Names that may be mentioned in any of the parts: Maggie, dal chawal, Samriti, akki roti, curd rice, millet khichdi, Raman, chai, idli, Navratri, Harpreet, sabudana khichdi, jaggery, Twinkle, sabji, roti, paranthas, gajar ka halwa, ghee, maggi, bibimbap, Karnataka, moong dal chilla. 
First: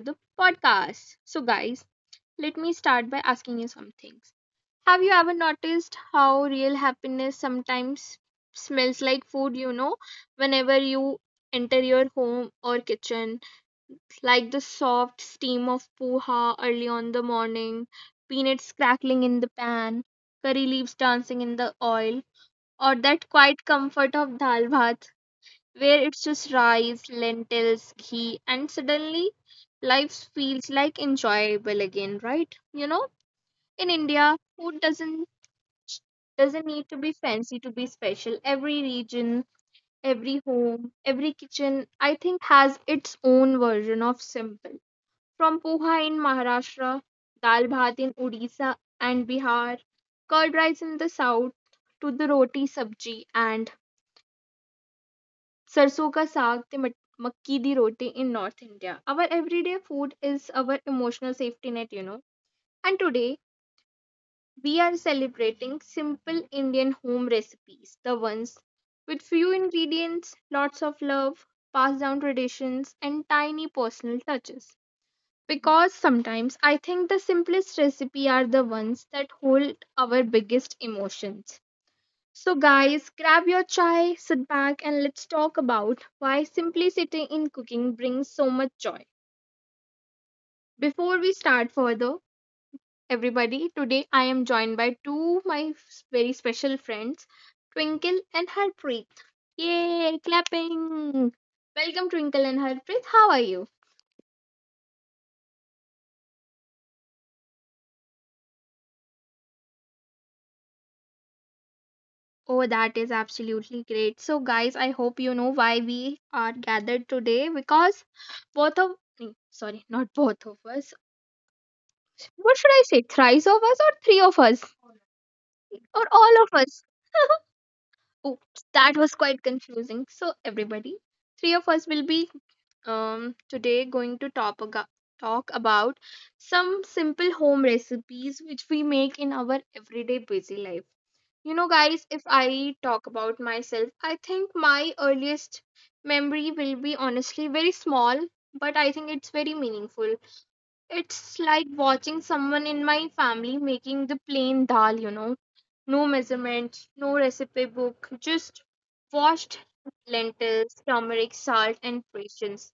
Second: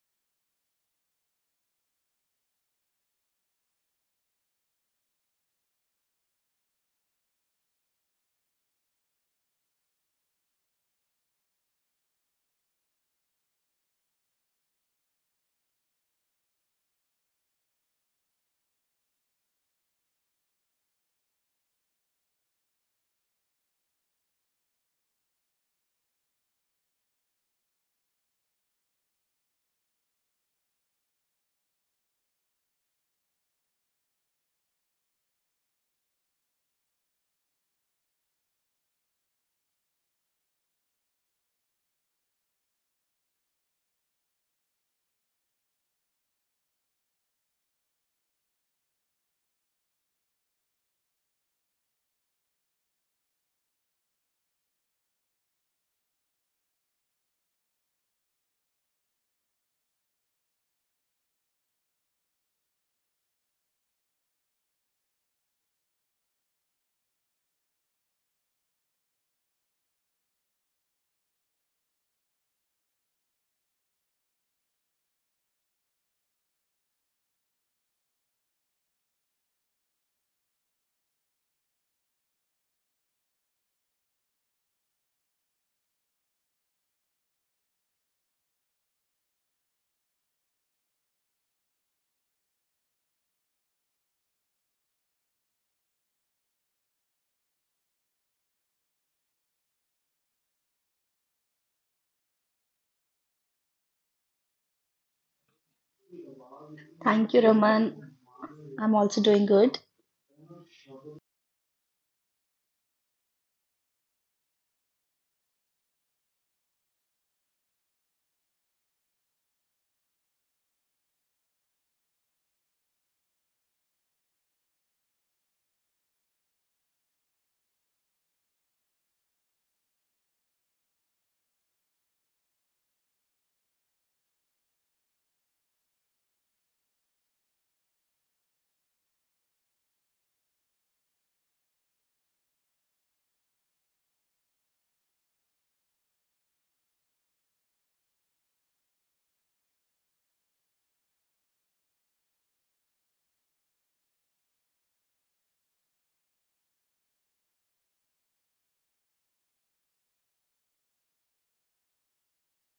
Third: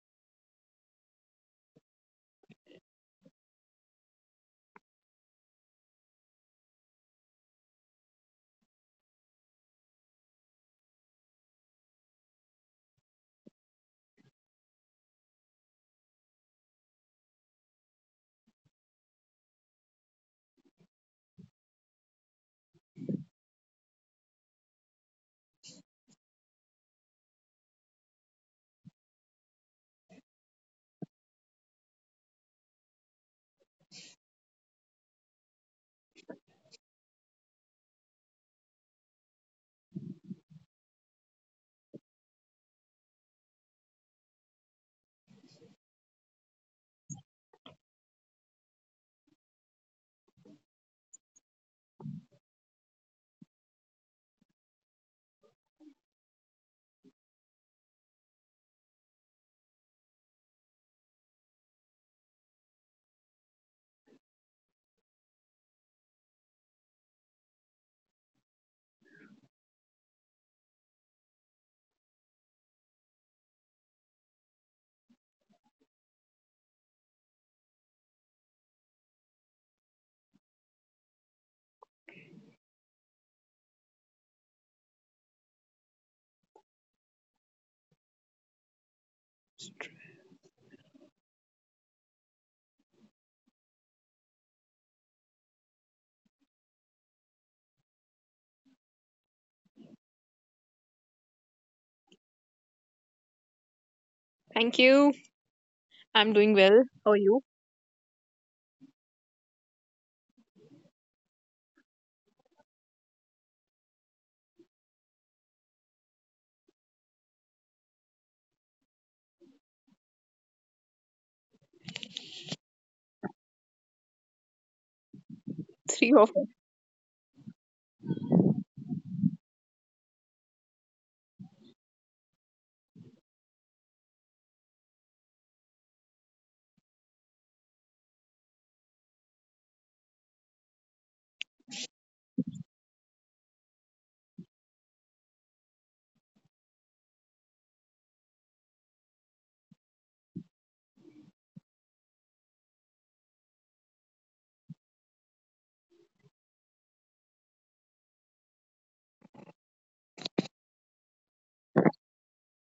the podcast. So, guys, let me start by asking you some things. Have you ever noticed how real happiness sometimes smells like food? You know, whenever you enter your home or kitchen, like the soft steam of poha early on the morning, peanuts crackling in the pan, curry leaves dancing in the oil, or that quiet comfort of dal bhat, where it's just rice, lentils, ghee, and suddenly life feels like enjoyable again, right? You know, in India, food doesn't need to be fancy to be special. Every region, every home, every kitchen, I think has its own version of simple. From poha in Maharashtra, dal bhat in Odisha and Bihar, curd rice in the south, to the roti sabji and sarson ka saag te makki di roti in north India. Our everyday food is our emotional safety net. And today, we are celebrating simple Indian home recipes, the ones with few ingredients, lots of love, passed down traditions, and tiny personal touches, because sometimes I think the simplest recipe are the ones that hold our biggest emotions. So, guys, grab your chai, sit back, and let's talk about why simplicity in cooking brings so much joy. Before we start further, everybody, today I am joined by two of my very special friends, Twinkle and Harpreet. Yay, clapping! Welcome, Twinkle and Harpreet. How are you? Thank you. I'm doing well. How are Thank you? you, Raman. I'm also doing good. Oh, that is absolutely great. So, guys, I hope you know why we are gathered today, because both of sorry, not both of us. What should I say? Thrice of us or three of us? Or Three of all of us? Oops, that was quite confusing. So, everybody, three of us will be today going to talk, talk about some simple home recipes which we make in our everyday busy life. You know, guys, if I talk about myself, I think my earliest memory will be honestly very small, but I think it's very meaningful. It's like watching someone in my family making the plain dal. No measurements, no recipe book, just washed lentils, turmeric, salt, and patience.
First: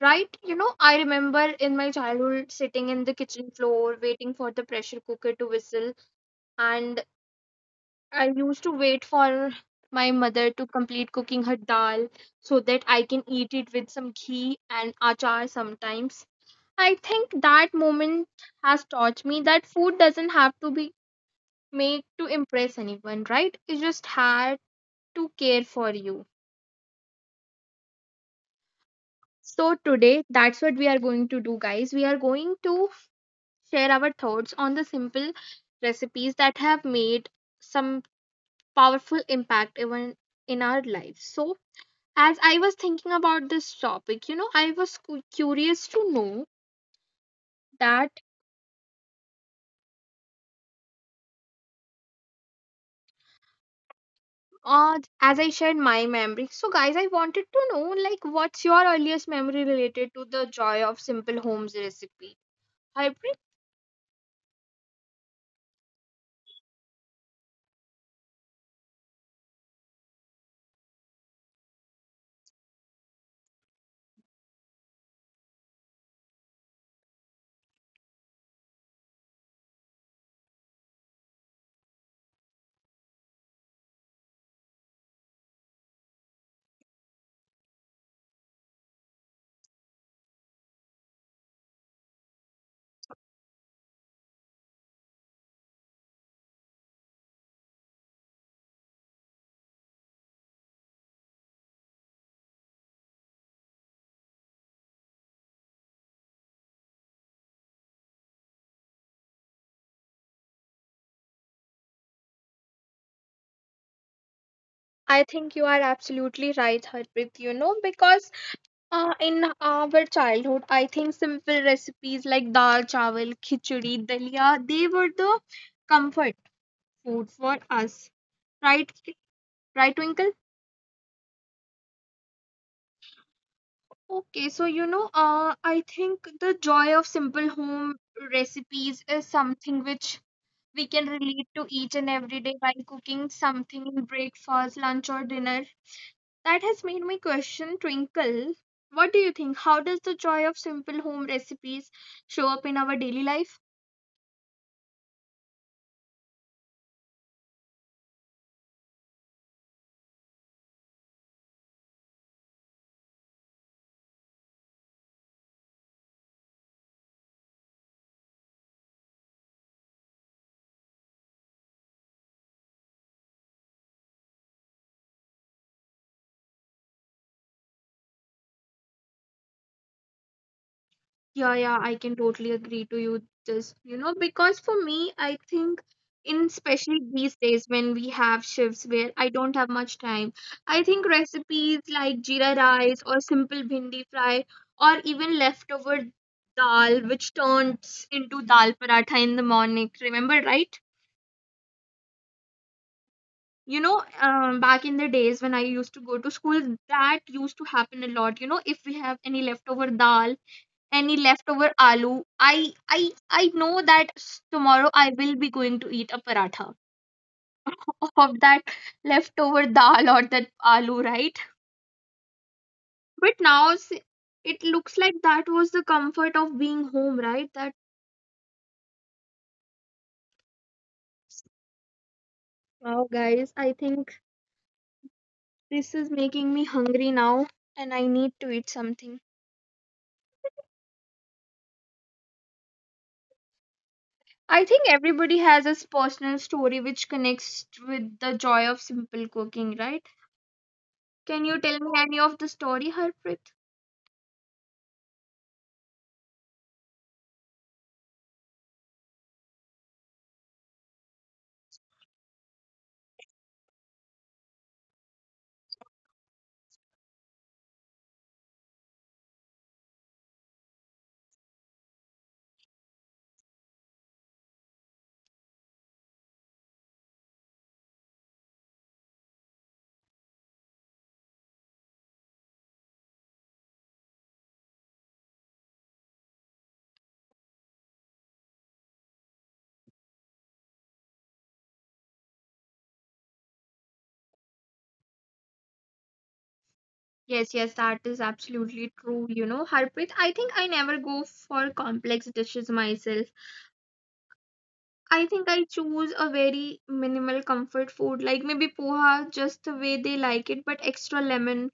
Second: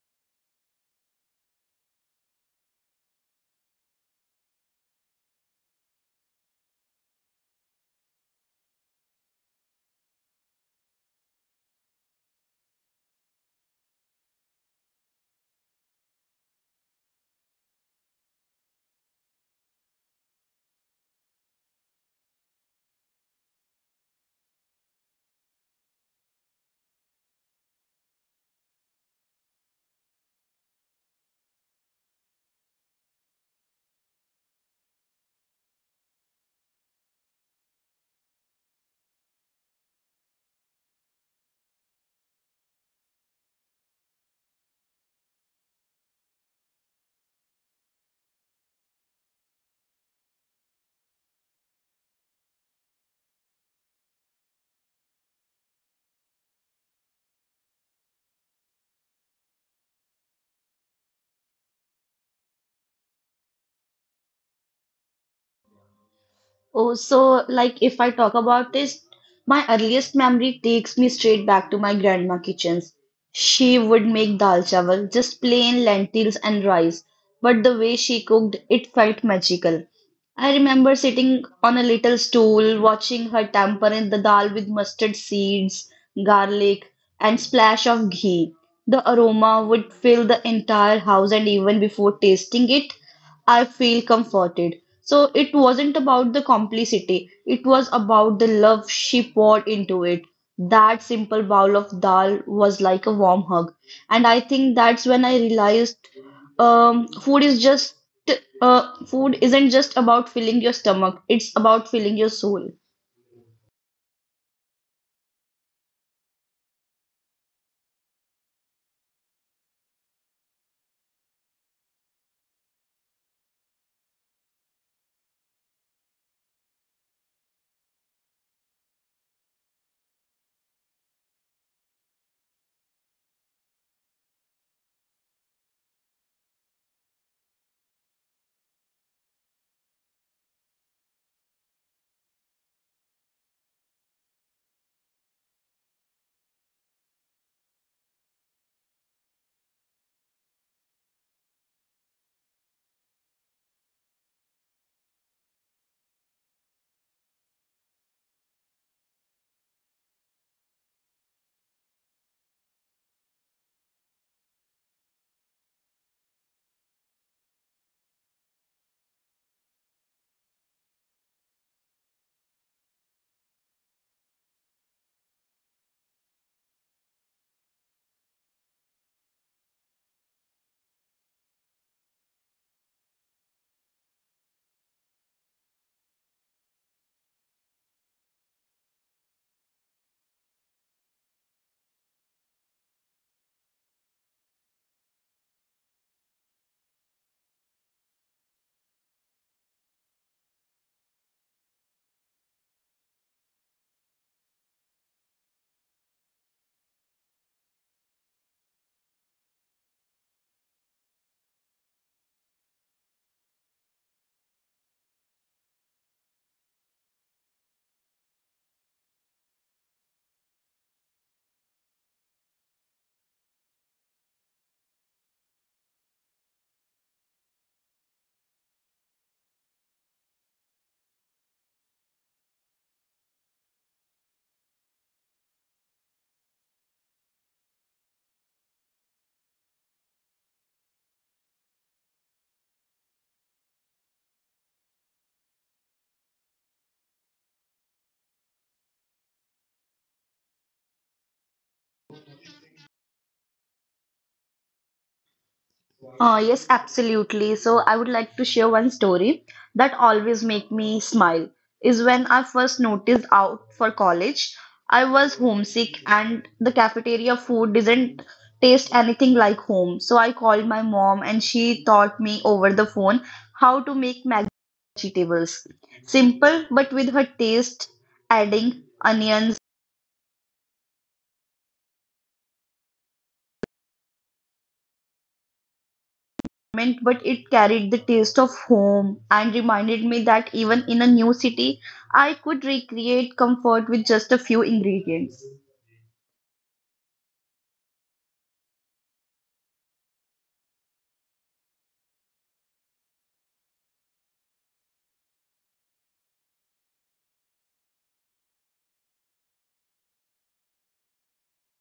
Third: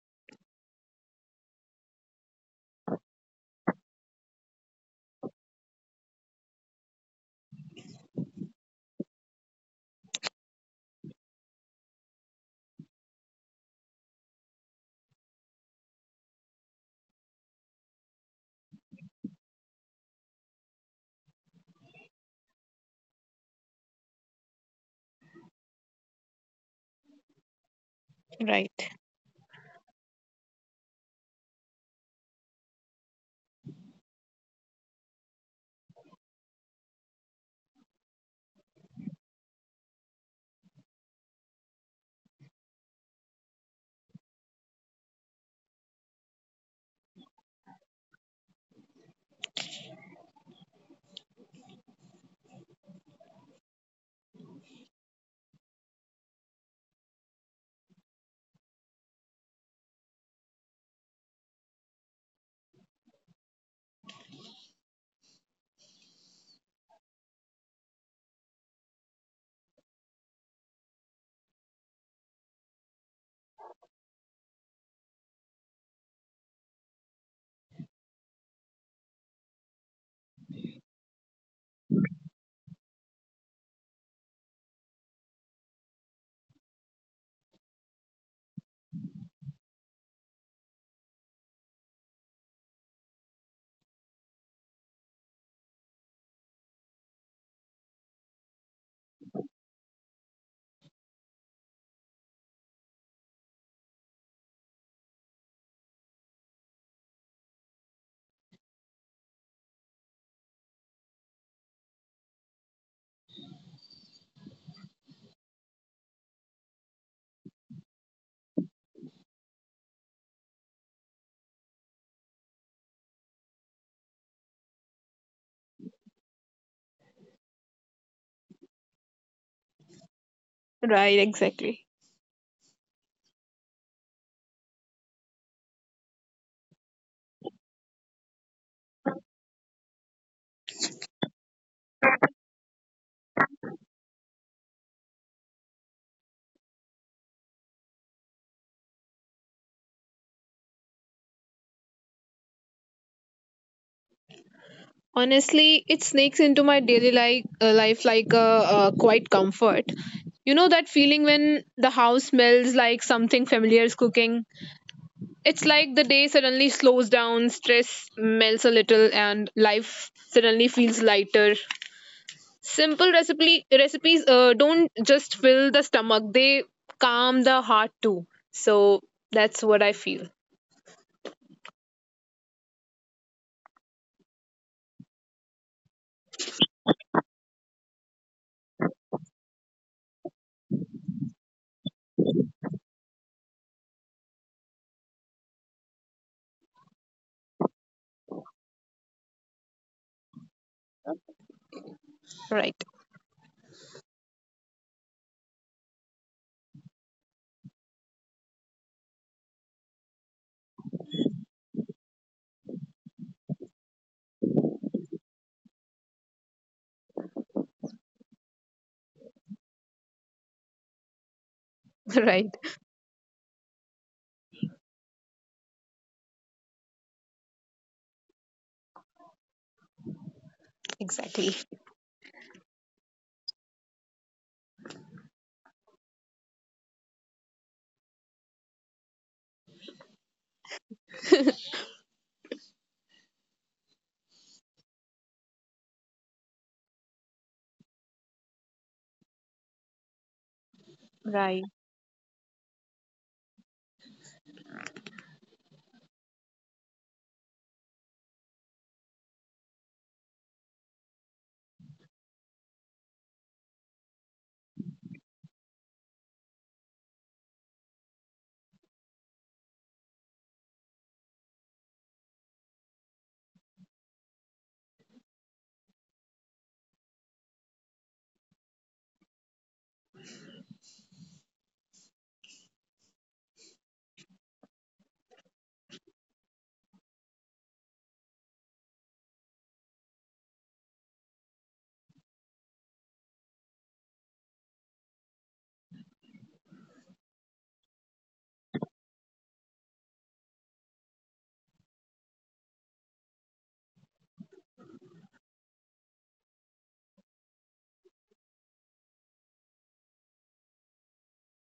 Right? You know, I remember in my childhood sitting in the kitchen floor waiting for the pressure cooker to whistle, and I used to wait for my mother to complete cooking her dal so that I can eat it with some ghee and achar sometimes. I think that moment has taught me that food doesn't have to be made to impress anyone, right? It just had to care for you. right. So, today, that's what we are going to do, guys. We are going to share our thoughts on the simple recipes that have made some powerful impact even in our lives. So, as I was thinking about this topic, you know, I was curious to know that as I shared my memory, so guys, I wanted to know like what's your earliest memory related to the joy of simple homes recipe? Harpreet, Oh, so like if I talk about this, my earliest memory takes me straight back to my grandma kitchens. She would make dal chawal, just plain lentils and rice, but the way she cooked, it felt magical. I remember sitting on a little stool, watching her temper in the dal with mustard seeds, garlic, and splash of ghee. The aroma would fill the entire house, and even before tasting it, I feel comforted. So it wasn't about the complicity, it was about the love she poured into it. That simple bowl of dal was like a warm hug. And I think that's when I realized um, food is just food isn't just about filling your stomach, it's about filling your soul. I think you are absolutely right, Harpreet. You know, because in our childhood, I think simple recipes like dal chawal, khichdi, dalia, they were the comfort food for us, right? Right, Twinkle? Right, exactly. Okay, so you know, I think the joy of simple home recipes is something which we can relate to each and every day while cooking something in breakfast, lunch, or dinner. That has made my question, Twinkle. What do you think? How does the joy of simple home recipes show up in our daily life? Honestly, it sneaks into my daily life like a quite comfort. You know that feeling when the house smells like something familiar is cooking. It's like the day suddenly slows down, stress melts a little, and life suddenly feels lighter. Simple recipes don't just fill the stomach; they calm the heart too. So that's what I feel. Yeah, yeah, I can totally agree to you this, you know, because for me, I think in especially these days when we have shifts where I don't have much time, I think recipes like jeera rice or simple bhindi fry, or even leftover dal which turns into dal paratha in the morning. Remember, right? Right, You know, back in the days when I used to go to school, that used to happen a lot. You know, if we have any leftover dal, any leftover aloo, i i I know that tomorrow I will be going to eat a paratha of that leftover dal or that aloo, right? right. But now it looks like that was the comfort of being home, right? That, Exactly. wow, guys, I think this is making me hungry now, and I need to eat something. I think everybody has a personal story which connects with the joy of simple cooking, right? Can you Right. tell me any of the story, Harpreet? Yes, absolutely. So I would like to share one story that always make me smile is when I first noticed out for college. I was homesick and the cafeteria food didn't taste anything like home. So I called my mom and she taught me over the phone how to make maggi vegetables. Simple but with her taste adding onions environment, but it carried the taste of home and reminded me that even in a new city, I could recreate comfort with just a few ingredients. Yes, yes, that is absolutely true. You know, Harpreet, I think I never go for complex dishes myself. I think I choose a very minimal comfort food, like maybe poha, just the way they like it, but extra lemon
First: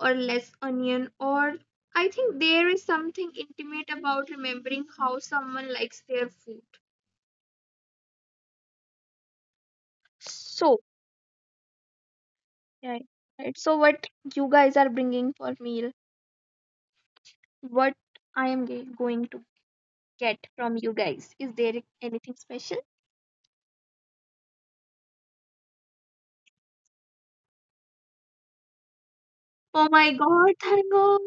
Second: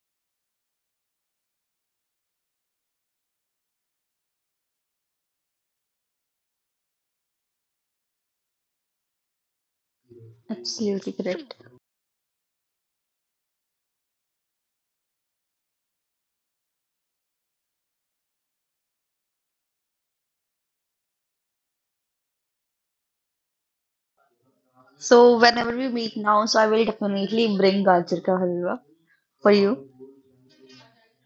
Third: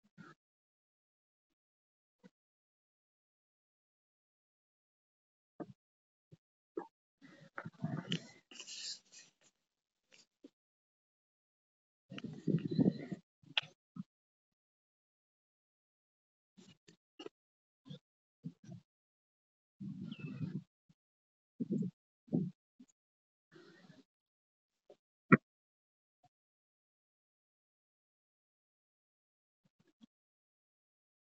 or less onion. Or, I think there is something intimate about remembering how someone likes their food. So, Absolutely correct. yeah, right. So, what you guys are bringing for meal, what I am going to get from you guys, is there anything special? So whenever we meet now, so I will definitely bring gajar ka halwa for you. Oh my god, thank god.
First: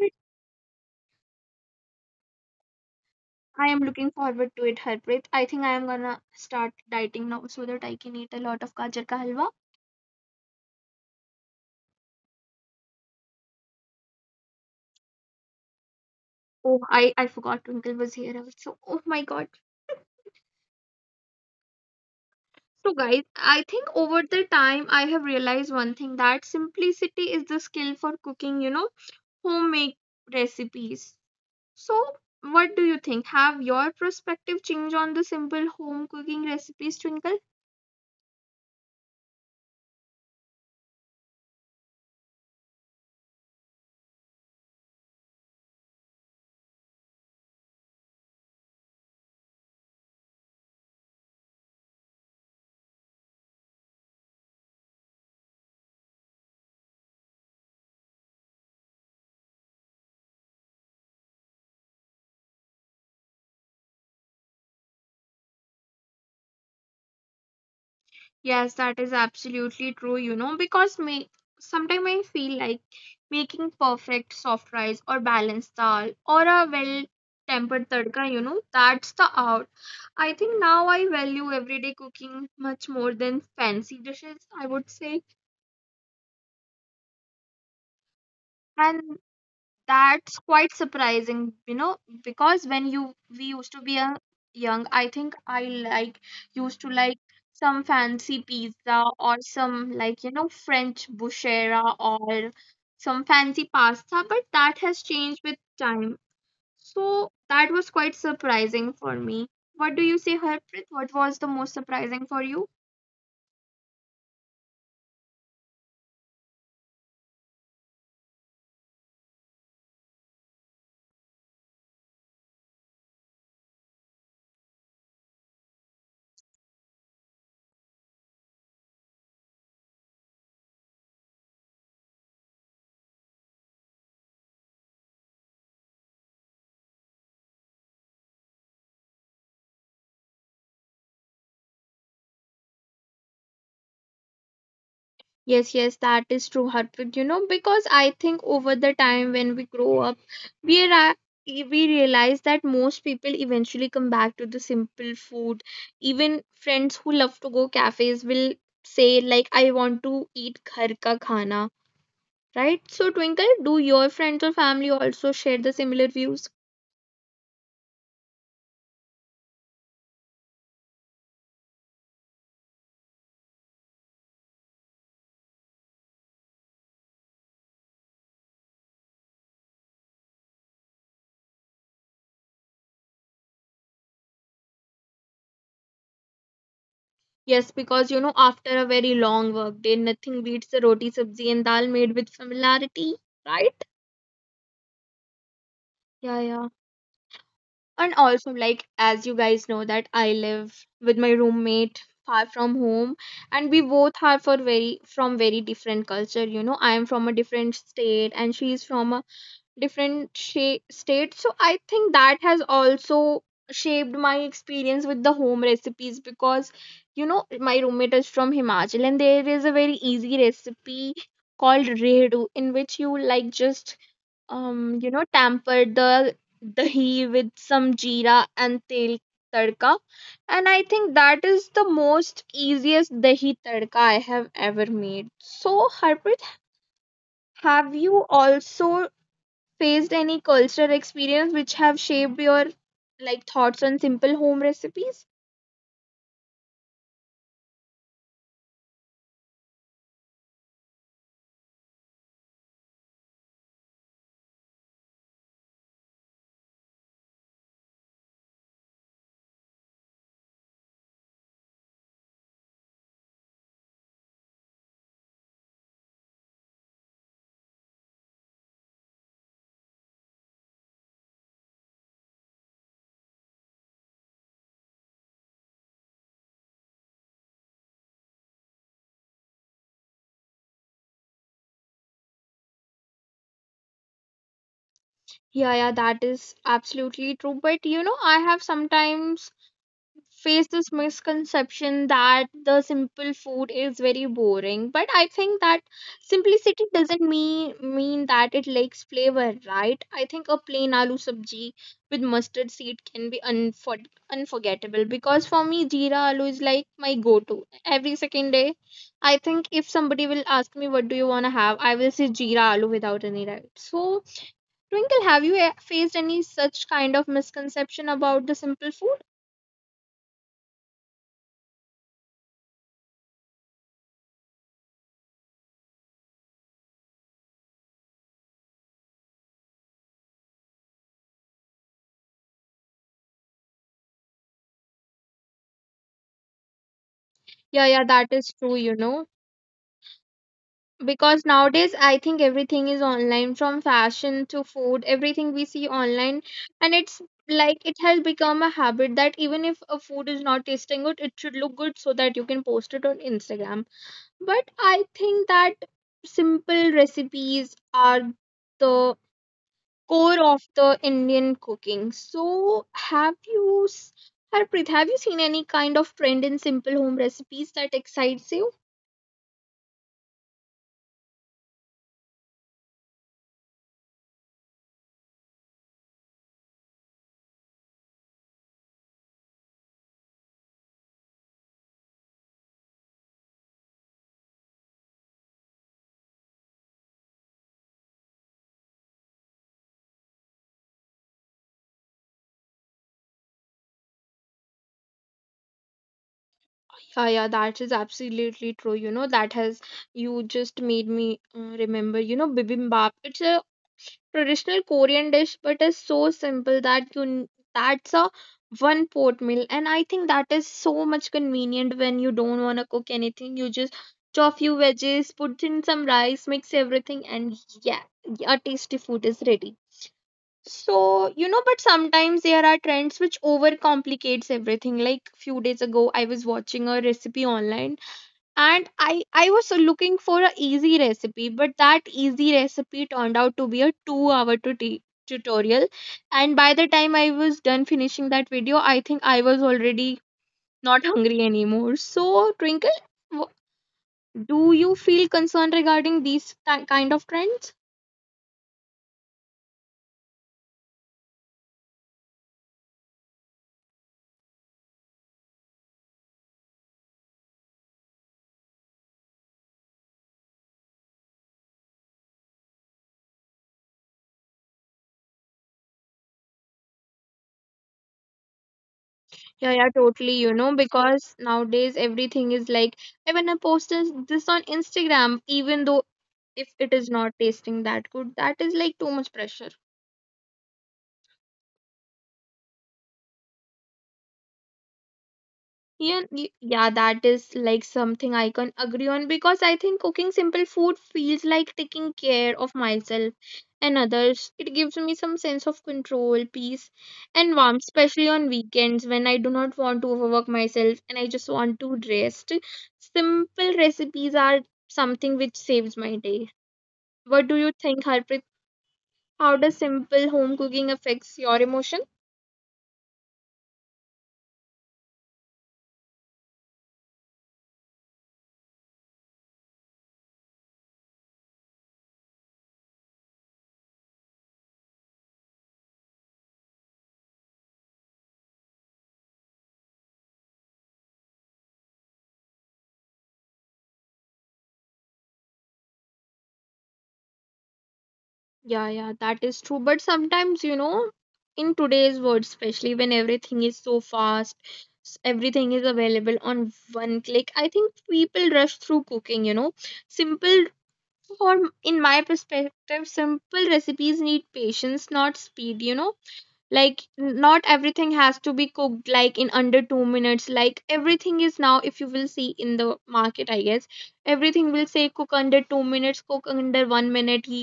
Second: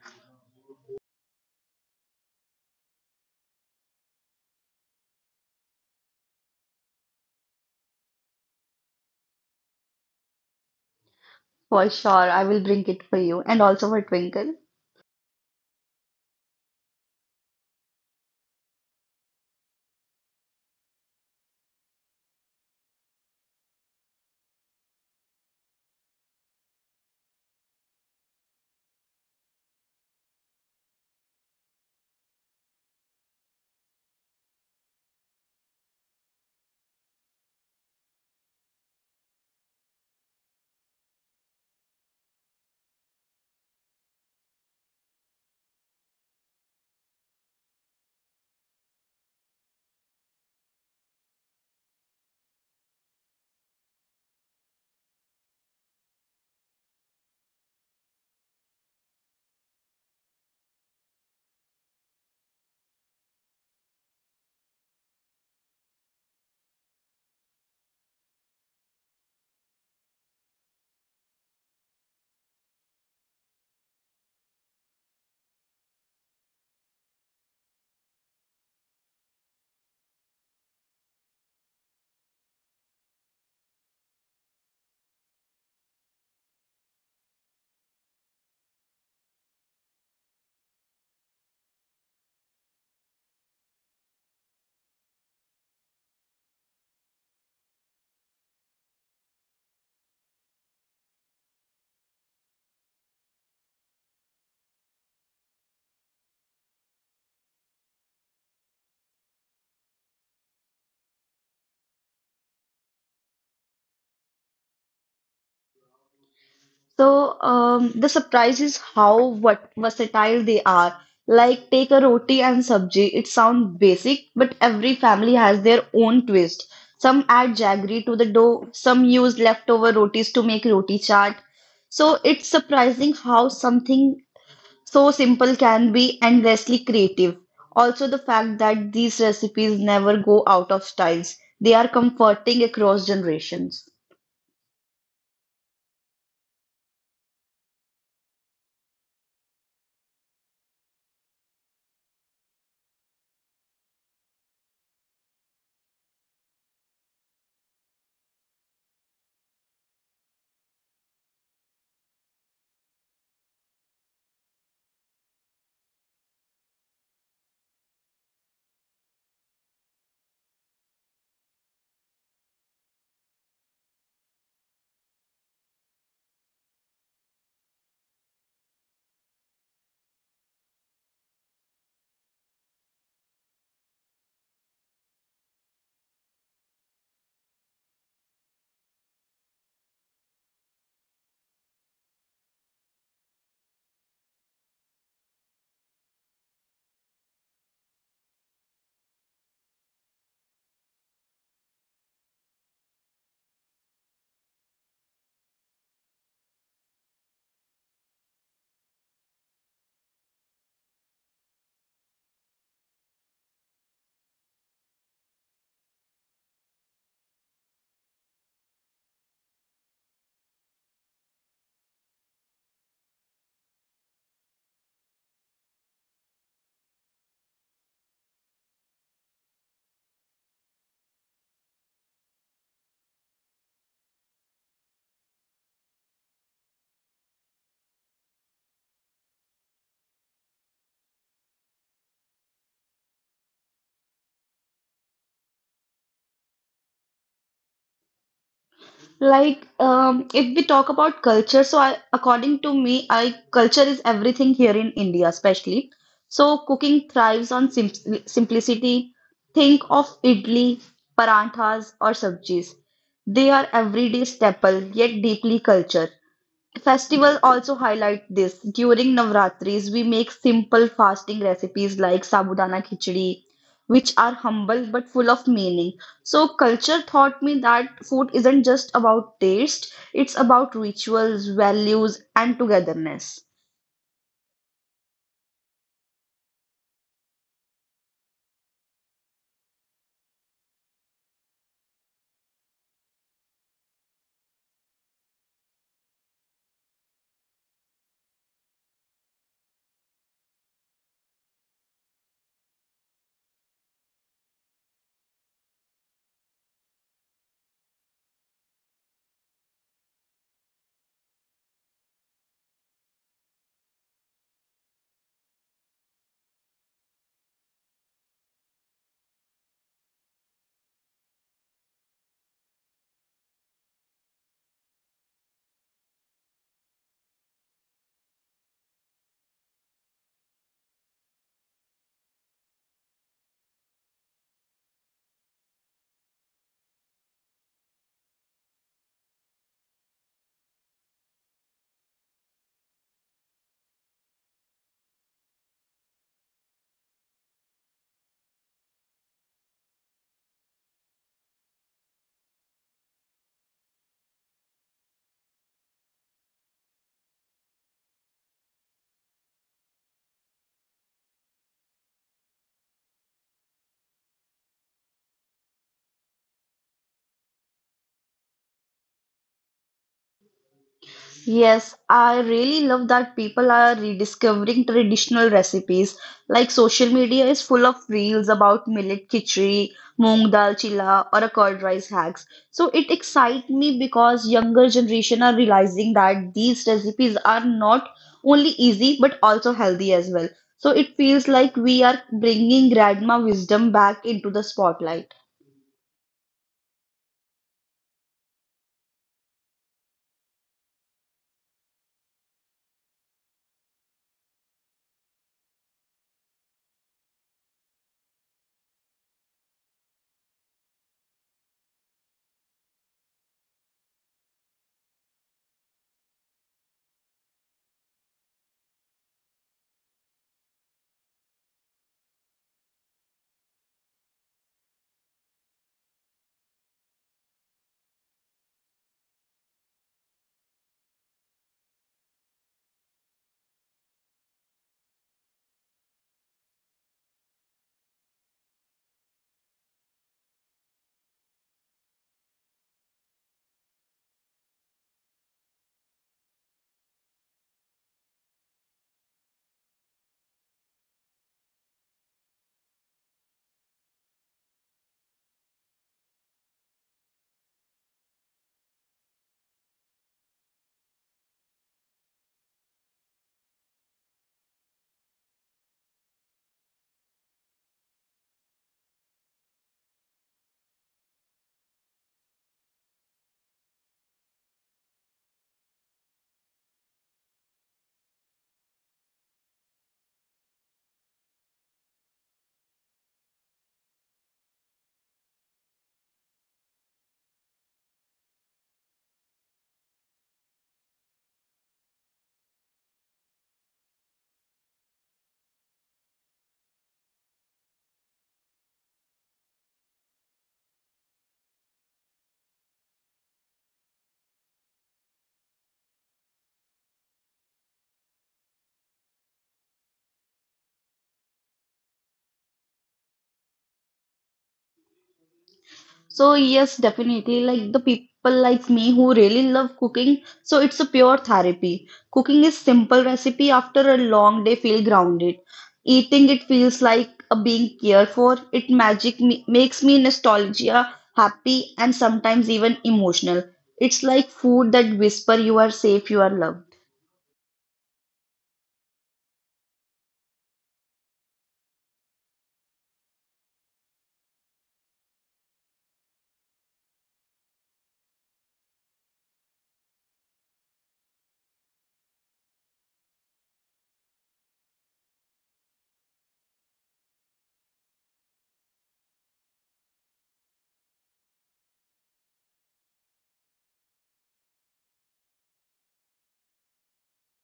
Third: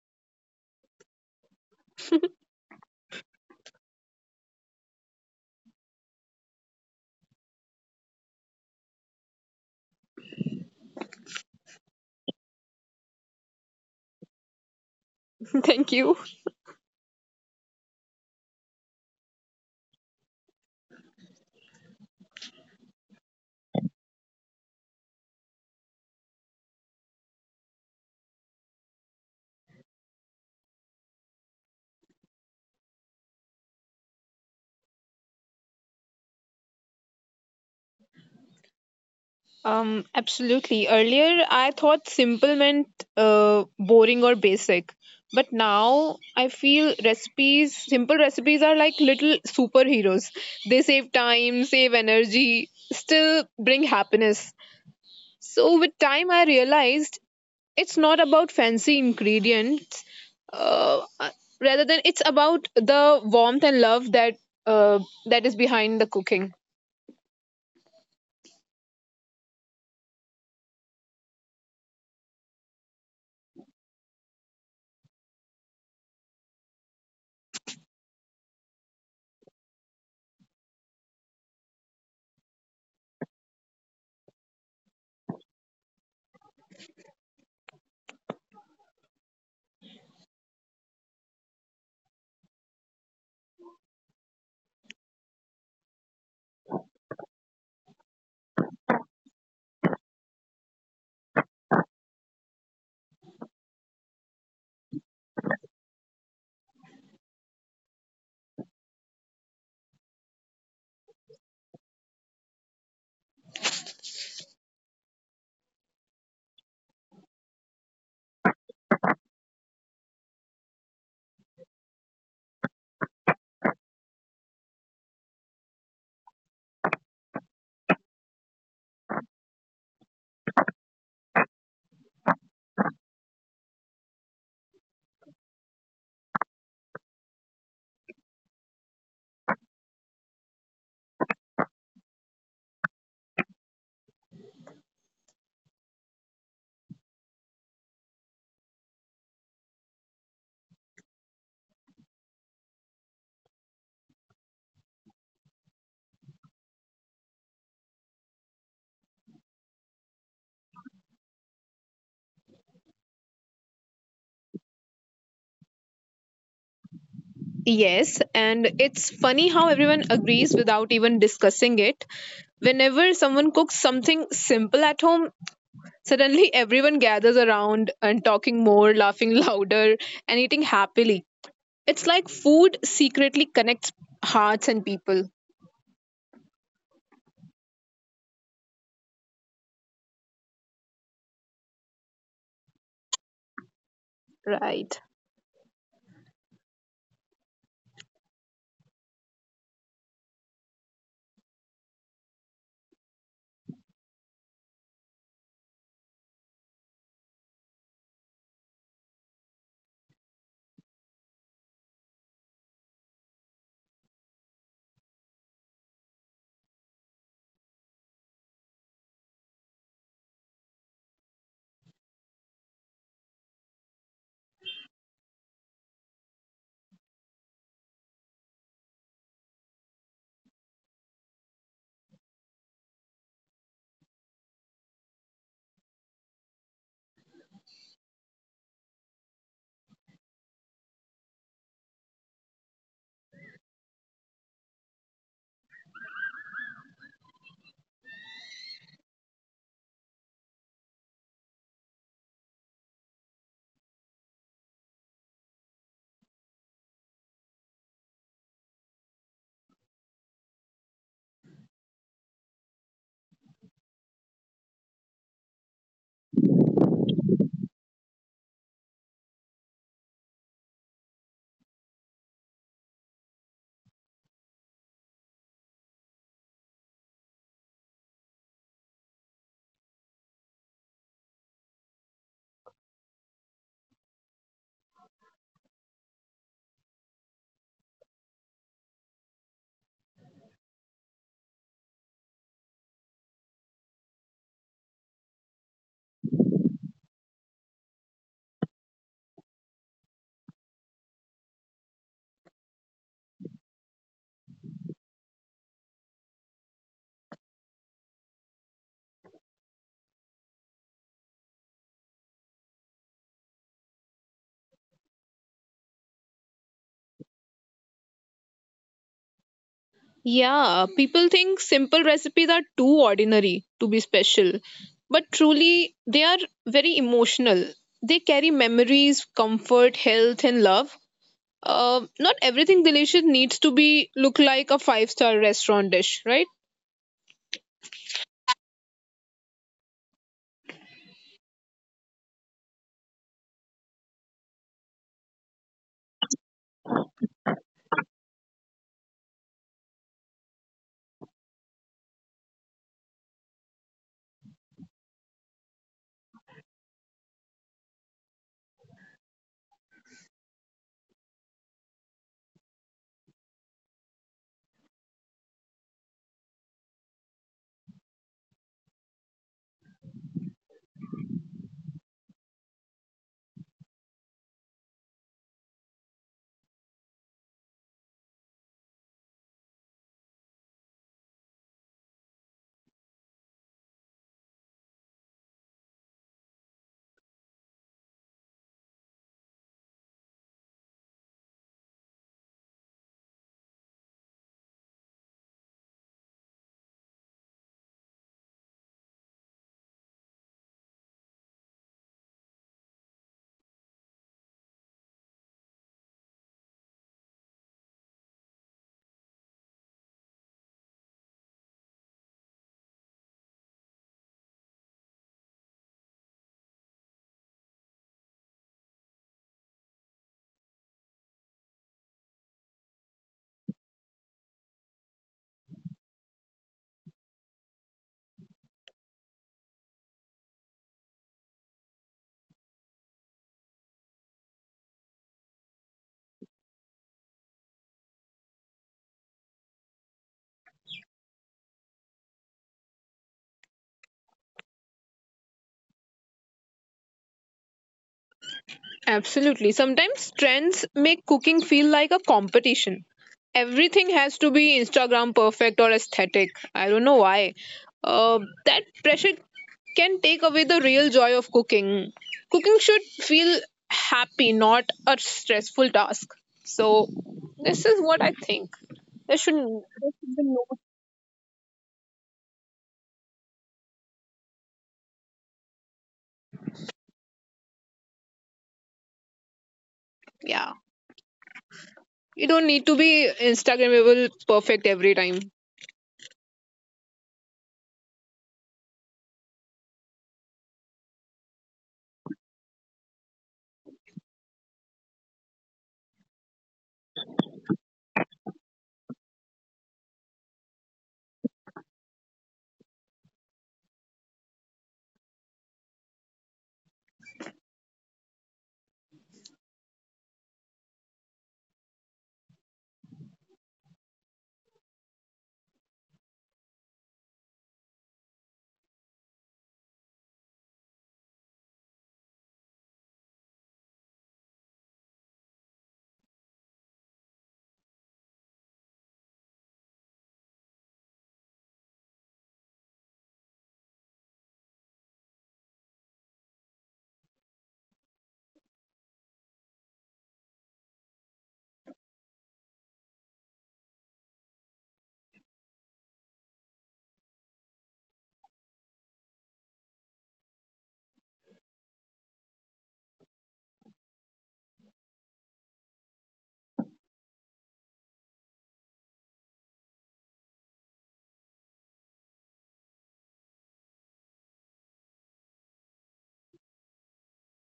I am looking forward to it, Harpreet. I think I am gonna start dieting now so that I can eat a lot of gajar ka halwa. For sure, I will bring it for you and also for Twinkle. Thank you. Oh, I forgot Twinkle was here also. Oh my god. So, guys, I think over the time I have realized one thing, that simplicity is the skill for cooking, you know, homemade recipes. So, what do you think? Have your perspective changed on the simple home cooking recipes, Twinkle? Absolutely. Earlier, I thought simple meant boring or basic. But now I feel simple recipes are like little superheroes. They save time, save energy, still bring happiness. So with time, I realized it's not about fancy ingredients. Uh, uh, Rather than it's about the warmth and love uh, that is behind the cooking. Yes, that is absolutely true, you know, because me sometimes I feel like making perfect soft rice or balanced dal or a well tempered tadka, you know, that's the art. I think now I value everyday cooking much more than fancy dishes, I would say. And that's quite surprising, you know, because when you we used to be a young, I think I used to like some fancy pizza or some like you know French buchera or some fancy pasta, but that has changed with time. So that was quite surprising for me. What do you say, Harpreet? What was the most surprising for you? So the surprise is how what versatile they are. Like take a roti and sabji. It sounds basic, but every family has their own twist. Some add jaggery to the dough. Some use leftover rotis to make roti chaat. So it's surprising how something so simple can be endlessly creative. Also, the fact that these recipes never go out of styles. They are comforting across generations. Yes, yes, that is true, Harpreet. You know, because I think over the time when we grow up, we are we realize that most people eventually come back to the simple food. Even friends who love to go cafes will say like, "I want to eat ghar ka khana," right? So, Twinkle, do your friends or family also share the similar views? Yes, and it's funny how everyone agrees without even discussing it. Whenever someone cooks something simple at home, suddenly everyone gathers around and talking more, laughing louder, and eating happily. It's like food secretly connects hearts and people. Yes, because you know, after a very long work day, nothing beats the roti sabzi and dal made with familiarity, right? Right. Yeah, yeah. And also, like, as you guys know that I live with my roommate far from home, and we both are for very from very different culture. You know, I am from a different state and she is from a different state. So I think that has also shaped my experience with the home recipes, because you know my roommate is from Himachal, and there is a very easy recipe called redu, in which you like just tampered the dahi with some jeera and tel tadka. And I think that is the most easiest dahi tadka I have ever made. So, Harpreet, have you also faced any cultural experience which have shaped your like thoughts on simple home recipes? Like, if we talk about culture, so I, according to me, I culture is everything here in India, especially. So cooking thrives on simplicity. Think of idli, paranthas, or sabjis. They are everyday staple, yet deeply culture. Festival also highlight this. During Navratris, we make simple fasting recipes like sabudana khichdi, which are humble but full of meaning. So culture taught me that food isn't just about taste, it's about rituals, values, and togetherness. Yeah, yeah, that is absolutely true, but you know I have sometimes face this misconception that the simple food is very boring, but I think that simplicity doesn't mean that it lacks flavor, right? I think a plain aloo sabji with mustard seed can be unforgettable, because for me jeera aloo is like my go to every second day. I think if somebody will ask me what do you want to have, I will say jeera aloo without any doubt. So, Twinkle, have you faced any such kind of misconception about the simple food? Yeah, people think simple recipes are too ordinary to be special, but truly, they are very emotional. They carry memories, comfort, health, and love. Not everything delicious needs to be look like a five-star restaurant dish, right? Yeah, yeah, that is true, you know. Because nowadays, I think everything is online, from fashion to food, everything we see online. And it's like it has become a habit that even if a food is not tasting good, it should look good so that you can post it on Instagram. But I think that simple recipes are the core of the Indian cooking. So, have you, Harpreet, have you seen any kind of trend in simple home recipes that excites you? Yes, I really love that people are rediscovering traditional recipes. Like social media is full of reels about millet khichdi, moong dal chilla, or a curd rice hacks. So it excites me because younger generation are realizing that these recipes are not only easy but also healthy as well. So it feels like we are bringing grandma wisdom back into the spotlight. Ah, yeah, that is absolutely true. You know, that has you just made me remember. You know, bibimbap. It's a traditional Korean dish, but it's so simple that's a one pot meal, and I think that is so much convenient when you don't want to cook anything. You just chop few veggies, put in some rice, mix everything, and yeah, a tasty food is ready. So, you know, but sometimes there are trends which overcomplicates everything. Like few days ago, I was watching a recipe online, and I was looking for a easy recipe, but that easy recipe turned out to be a 2 hour tutorial. And by the time I was done finishing that video, I think I was already not hungry anymore. So Twinkle, wh- do you feel concerned regarding these kind of trends? Absolutely. Sometimes trends make cooking feel like a competition. Everything has to be Instagram perfect or aesthetic. I don't know why. Uh, that pressure can take away the real joy of cooking. Cooking should feel happy, not a stressful task. So, this is what I think. Yeah, yeah, There should totally, be you no. know, because nowadays everything is like, even I posted this on Instagram, even though if it is not tasting that good, that is like too much pressure. Yeah. You don't need to be Instagrammable perfect every time. Yeah, yeah, that is like something I can agree on, because I think cooking simple food feels like taking care of myself and others. It gives me some sense of control, peace, and warmth, especially on weekends when I do not want to overwork myself and I just want to rest. Simple recipes are something which saves my day. What do you think, Harpreet? How does simple home cooking affects your emotion? So yes, definitely. Like the people like me who really love cooking, so it's a pure therapy. Cooking is simple recipe after a long day feel grounded. Eating it feels like a being cared for. It magic me makes me nostalgia, happy, and sometimes even emotional. It's like food that whisper you are safe, you are loved. Yeah, yeah, that is true. But sometimes, you know, in today's world, especially when everything is so fast, everything is available on one click, I think people rush through cooking, you know. Simple, for in my perspective, simple recipes need patience, not speed, you know. Like not everything has to be cooked like in under 2 minutes, like everything is now. If you will see in the market, I guess everything will say cook under 2 minutes, cook under 1 minute, he,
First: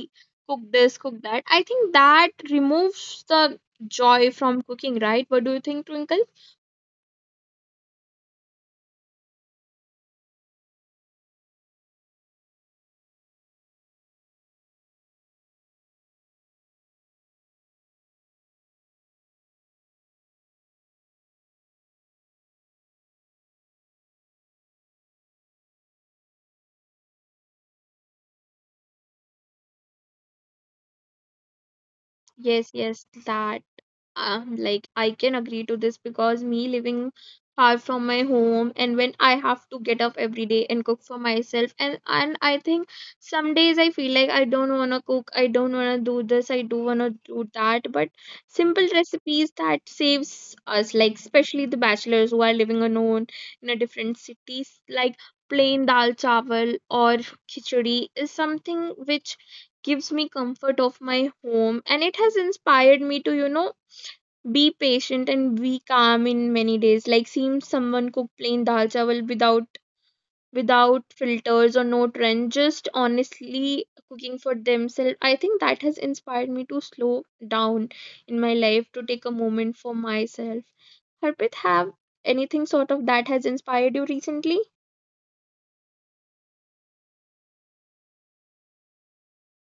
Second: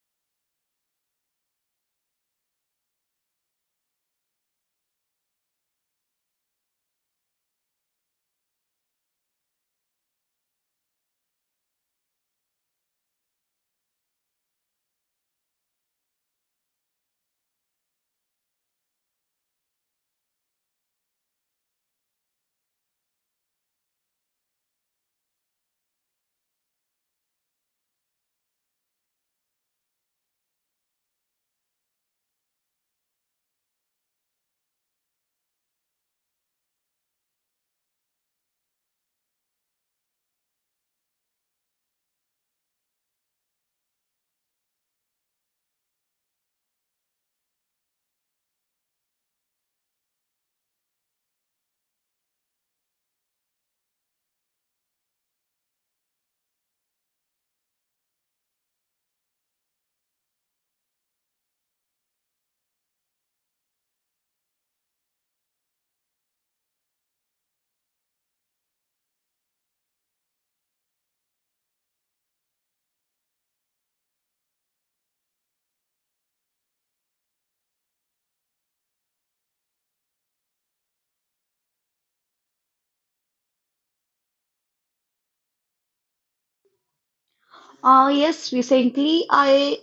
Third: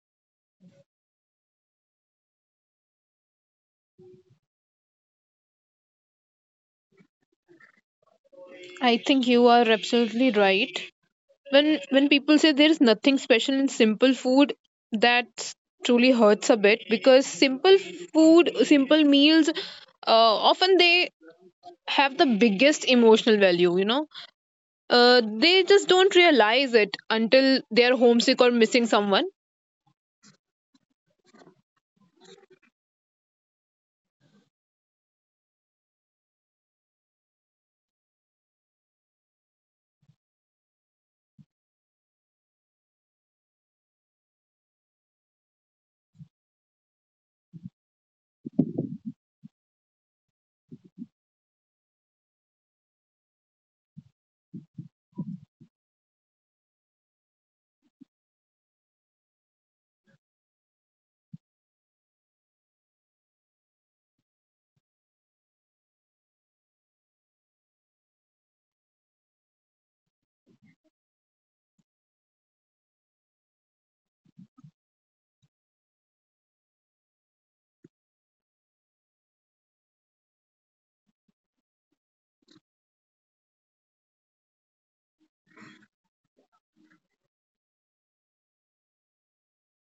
cook this, cook that. I think that removes the joy from cooking, right? What do you think, Twinkle? I think you are absolutely right. When people say there is nothing special in simple food, that truly hurts a bit because simple meals, often they have the biggest emotional value. You know, they just don't realize it until they are homesick or missing someone. Yes, yes, that, like I can agree to this, because me living far from my home, and when I have to get up every day and cook for myself, and I think some days I feel like I don't want to cook, I don't want to do this, I do want to do that. But simple recipes that saves us, like especially the bachelors who are living alone in a different cities, like plain dal chawal or khichdi is something which gives me comfort of my home, and it has inspired me to, you know, be patient and be calm in many days. Like seems someone cook plain dal chawal without filters or no trend, just honestly cooking for themselves. I think that has inspired me to slow down in my life, to take a moment for myself. Harpit, have anything sort of that has inspired you recently? Ah, yes, recently I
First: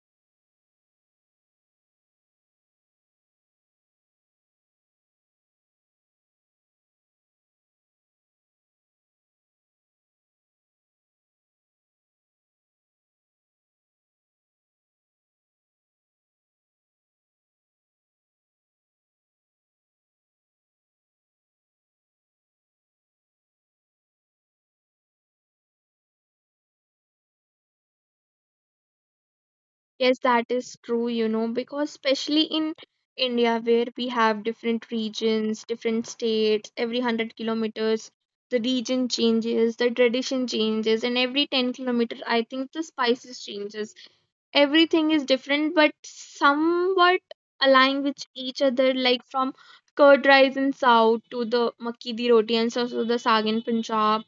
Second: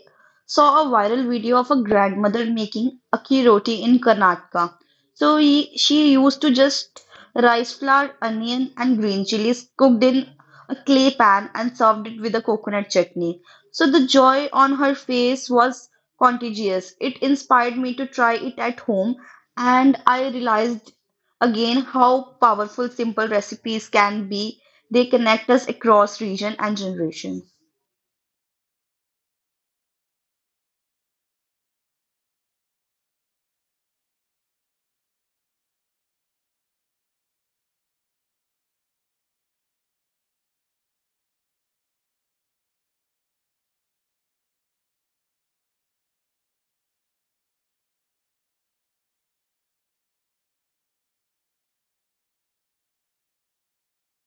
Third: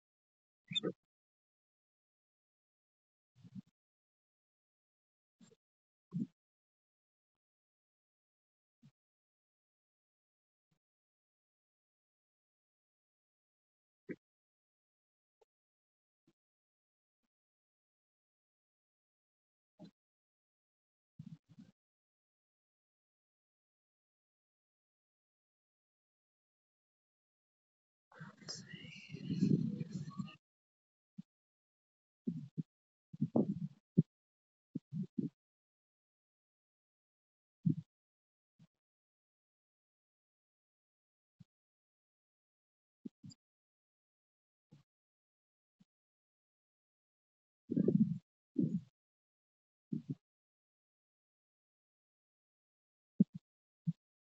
saw a viral video of a grandmother making akki roti in Karnataka. So he, she used to just rice flour, onion, and green chilies cooked in a clay pan and served it with a coconut chutney. So the joy on her face was contagious. It inspired me to try it at home, and I realized again how powerful simple recipes can be. They connect us across region and generation. Yes, that is true, you know, because especially in India, where we have different regions, different states, every 100 kilometers, the region changes, the tradition changes, and every 10 kilometers, I think the spices changes. Everything is different, but somewhat align with each other, like from curd rice in South to the makki di roti and also the saag in Punjab,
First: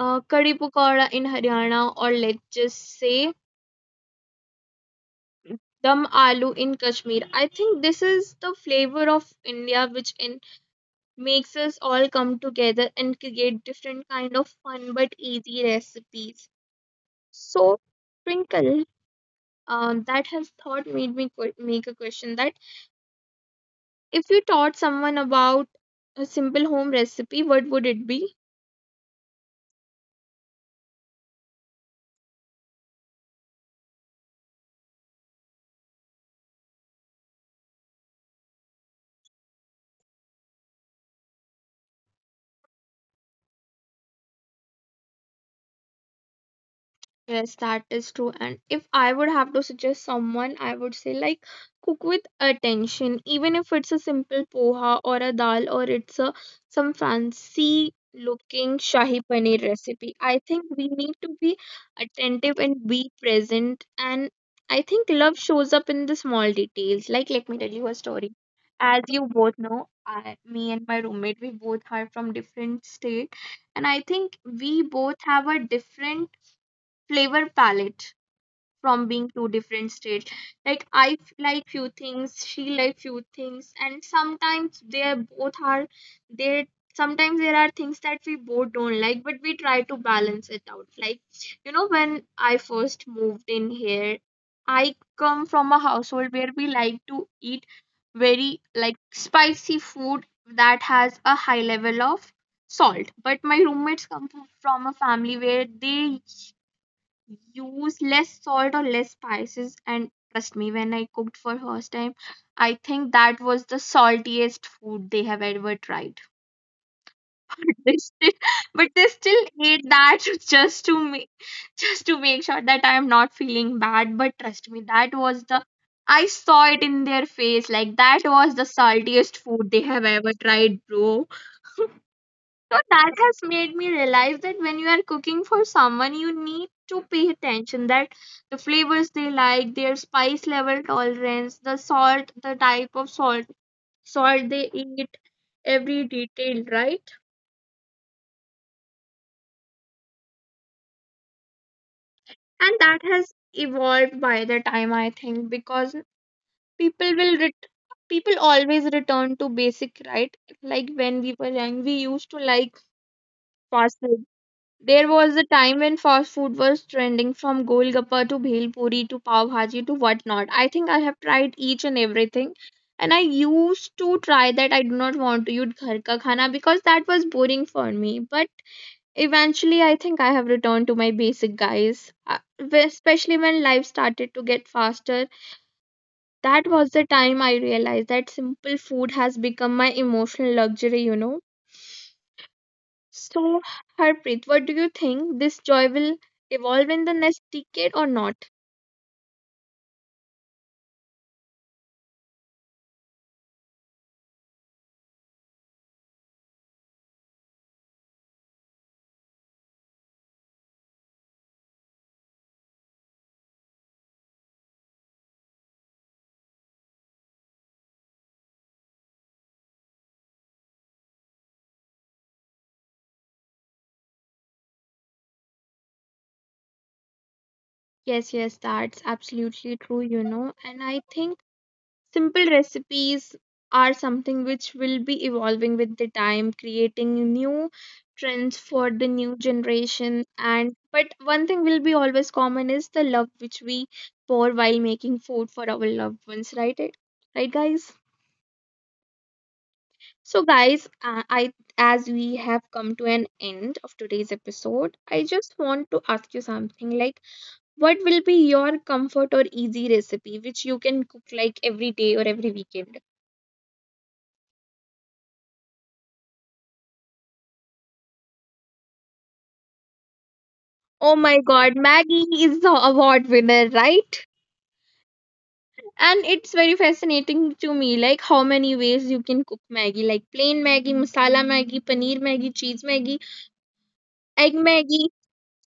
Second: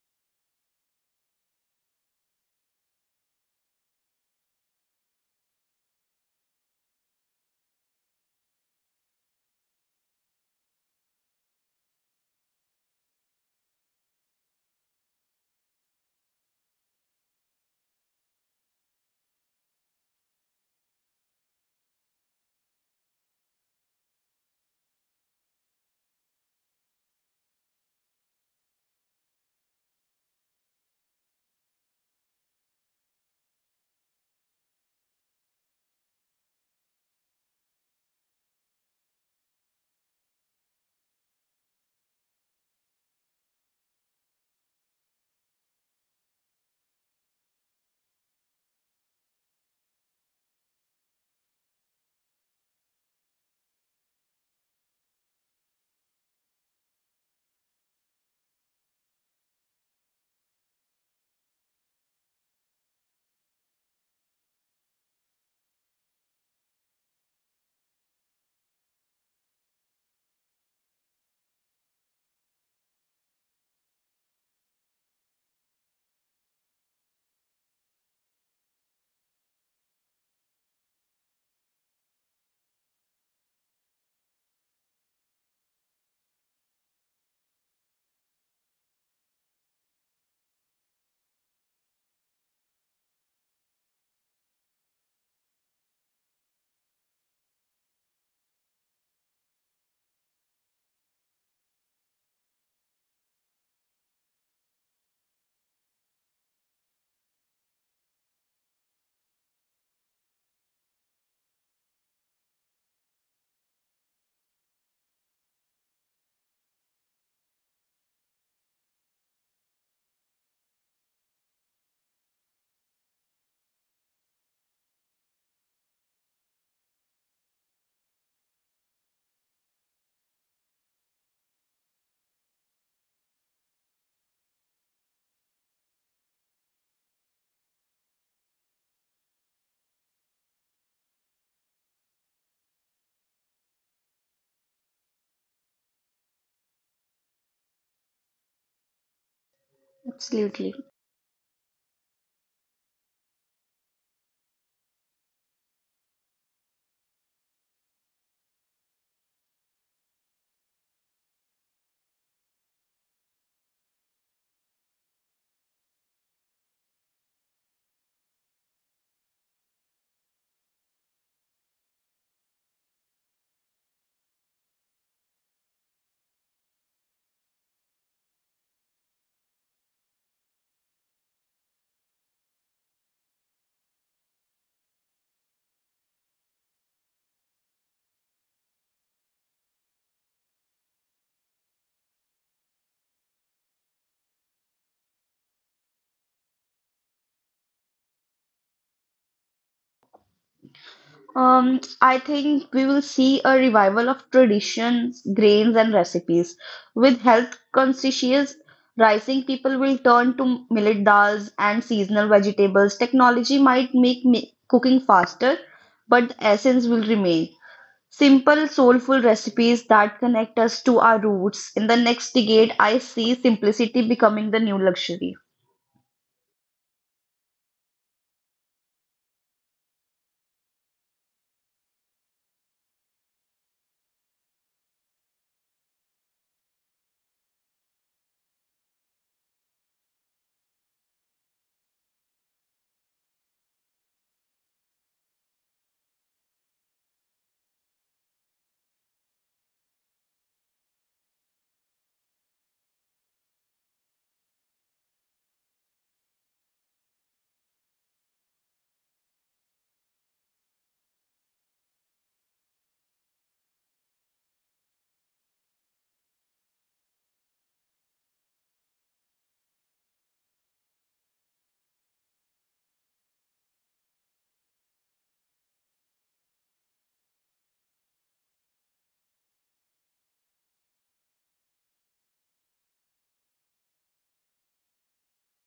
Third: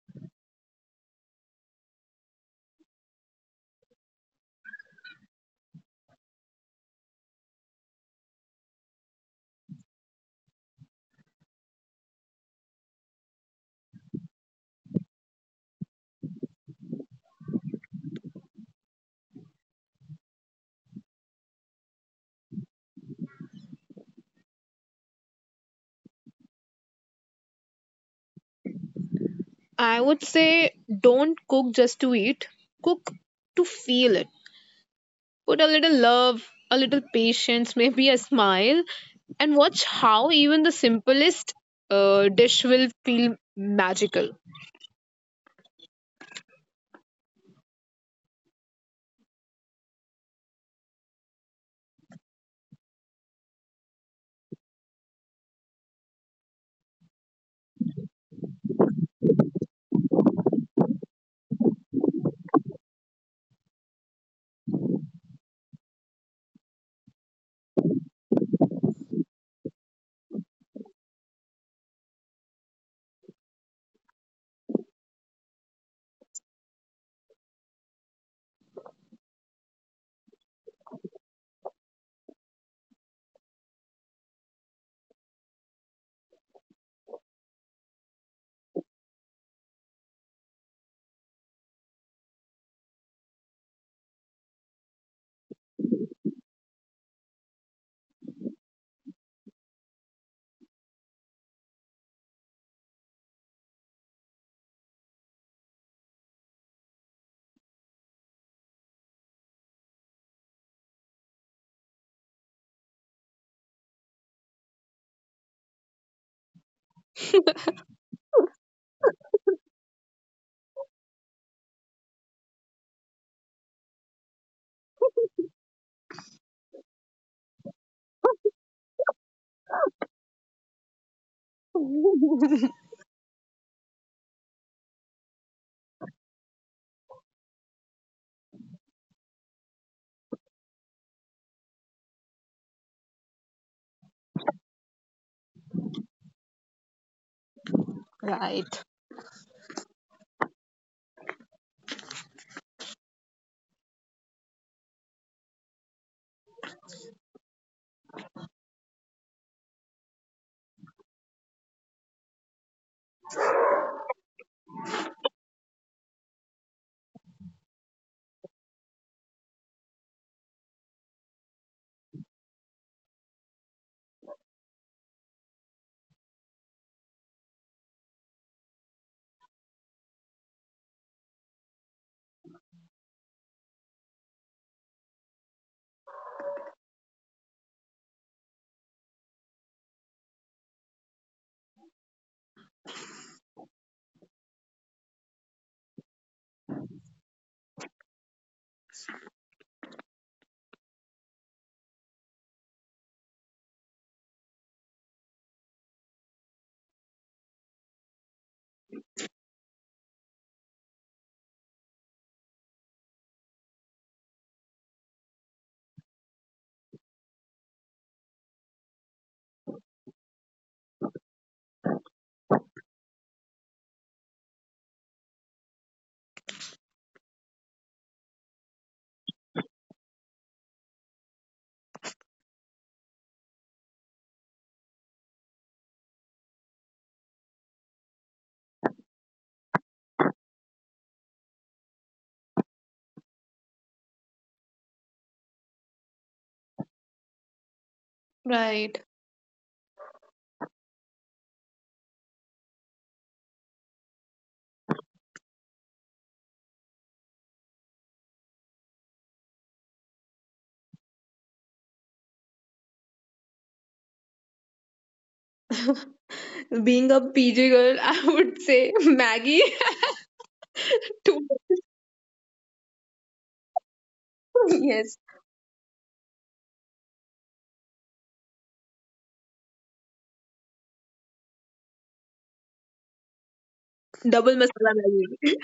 kadi pakoda in Haryana, or let's just say Dum aloo in Kashmir. I think this is the flavor of India, which in, makes us all come together and create different kind of fun but easy recipes. So, Sprinkle, that has thought made me make a question that if you taught someone about a simple home recipe, what would it be? I would say don't cook just to eat. Cook to feel it. Put a little love, a little patience, maybe a smile, and watch how even the simplest dish will feel magical. Yes, that is true. And if I would have to suggest someone, I would say like cook with attention, even if it's a simple poha or a dal, or it's a some fancy looking shahi paneer recipe. I think we need to be attentive and be present. And I think love shows up in the small details. Like let me tell you a story. As you both know, I, me and my roommate, we both are from different state, and I think we both have a different flavor palette from being two different states. Like I like few things, she like few things, and sometimes they sometimes there are things that we both don't like, but we try to balance it out. Like, you know, when I first moved in here, I come from a household where we like to eat very like spicy food that has a high level of salt. But my roommates come from a family where they use less salt or less spices, and trust me, when I cooked for first time, I think that was the saltiest food they have ever tried. They still, but they still ate that just to make just to make sure that I am not feeling bad. But trust me, that was the, I saw it in their face, like that was the saltiest food they have ever tried, bro. So that has made me realize that when you are cooking for someone, you need to pay attention that the flavors they like, their spice level tolerance, the salt, the type of salt, salt they eat, every detail, right? Right. Absolutely. And that has evolved by the time, I think, because people will ret- people always return to basic, right? Like when we were young, we used to like fast food. There was a time when fast food was trending, from golgappa to bhel puri to pav bhaji to whatnot. I think I have tried each and everything. And I used to try that I do not want to eat ghar ka khana because that was boring for me. But eventually, I think I have returned to my basic, guys. Especially when life started to get faster, that was the time I realized that simple food has become my emotional luxury, you know. So, Harpreet, what do you think? This joy will evolve in the next decade or not? I think we will see a revival of traditions, grains, and recipes. With health conscious rising, people will turn to millet dals and seasonal vegetables. Technology might make cooking faster, but the essence will remain. Simple, soulful recipes that connect us to our roots. In the next decade, I see simplicity becoming the new luxury. Yes, yes, that's absolutely true, you know. And I think simple recipes are something which will be evolving with the time, creating new trends for the new generation. And but one thing will be always common is the love which we pour while making food for our loved ones, right? Right, guys? Right. So, guys, I, as we have come to an end of today's episode, I just want to ask you something like, what will be your comfort or easy recipe which you can cook like every day or every weekend? Being a PG girl, I would say Maggie. Oh my Two, God, Maggie is the award winner, right? yes, And it's very fascinating to me, like how many ways you can cook Maggie, like plain Maggie, masala Maggie, paneer Maggie, cheese Maggie, egg double masala Maggie, Maggie.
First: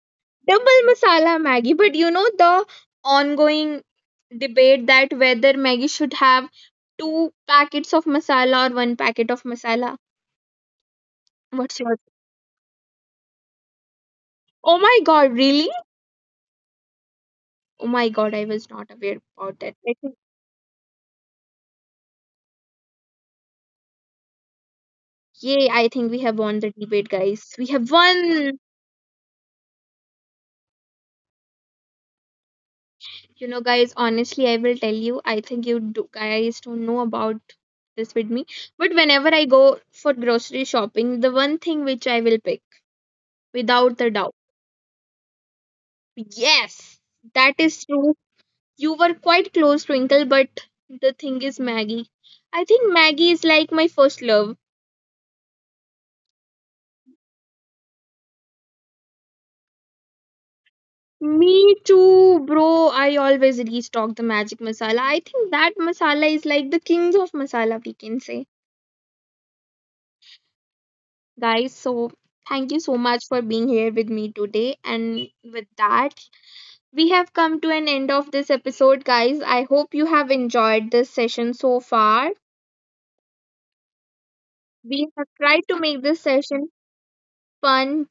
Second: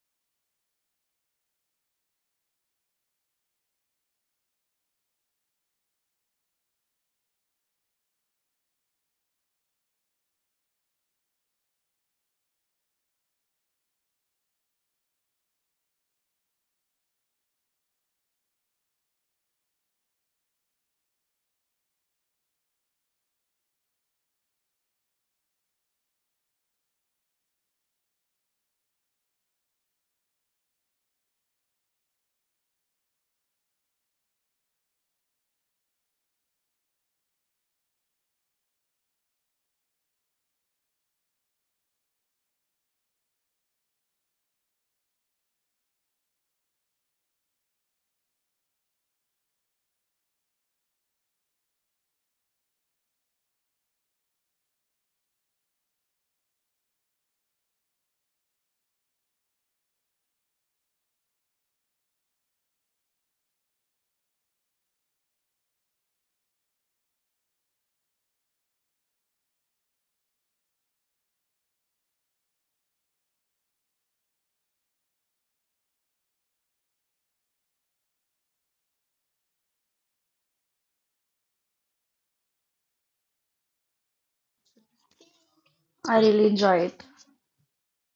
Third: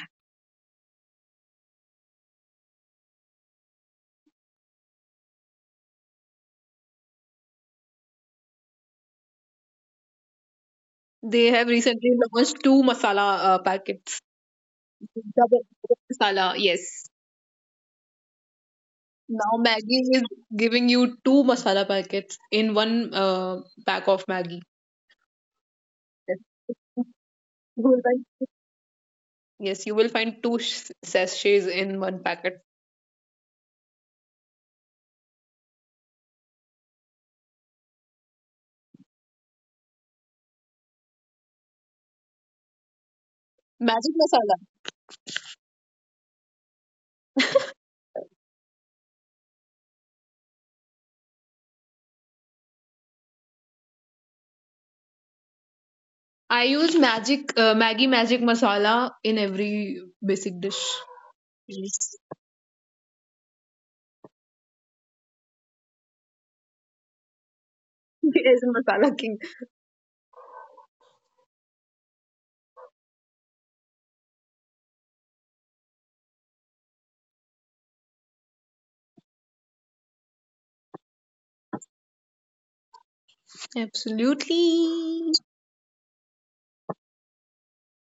double masala Maggie. But you know the ongoing debate, that whether Maggie should have two packets of masala or one packet of masala. They have What's your? recently launched two masala packets. Oh my God! Really? Double masala, yes. Oh my God! I was not aware Now about that. I Maggie think, is giving you two masala packets in one pack of Maggie. yay! I think we have won the debate, guys. We have won. Yes, you will find two sachets in one packet. You know, guys, honestly, I will tell you, I think you do, guys don't know about this with me. But whenever I go for grocery shopping, the one thing which I will pick without a Magic doubt. masala. Yes, that is true. You were quite close, Twinkle, but the thing is Maggie. I think Maggie is like my first love. I use magic Maggi magic masala in every basic dish. Me Yes. too, bro. I always restock the magic masala. I think that masala is like the kings of masala, we can He say. is a masala king. Guys, so thank you so much for being here with me today. And with that, we have come to an end of this episode, guys. I hope you have enjoyed this session so far. We Absolutely. have tried to make I this really session enjoy it. fun,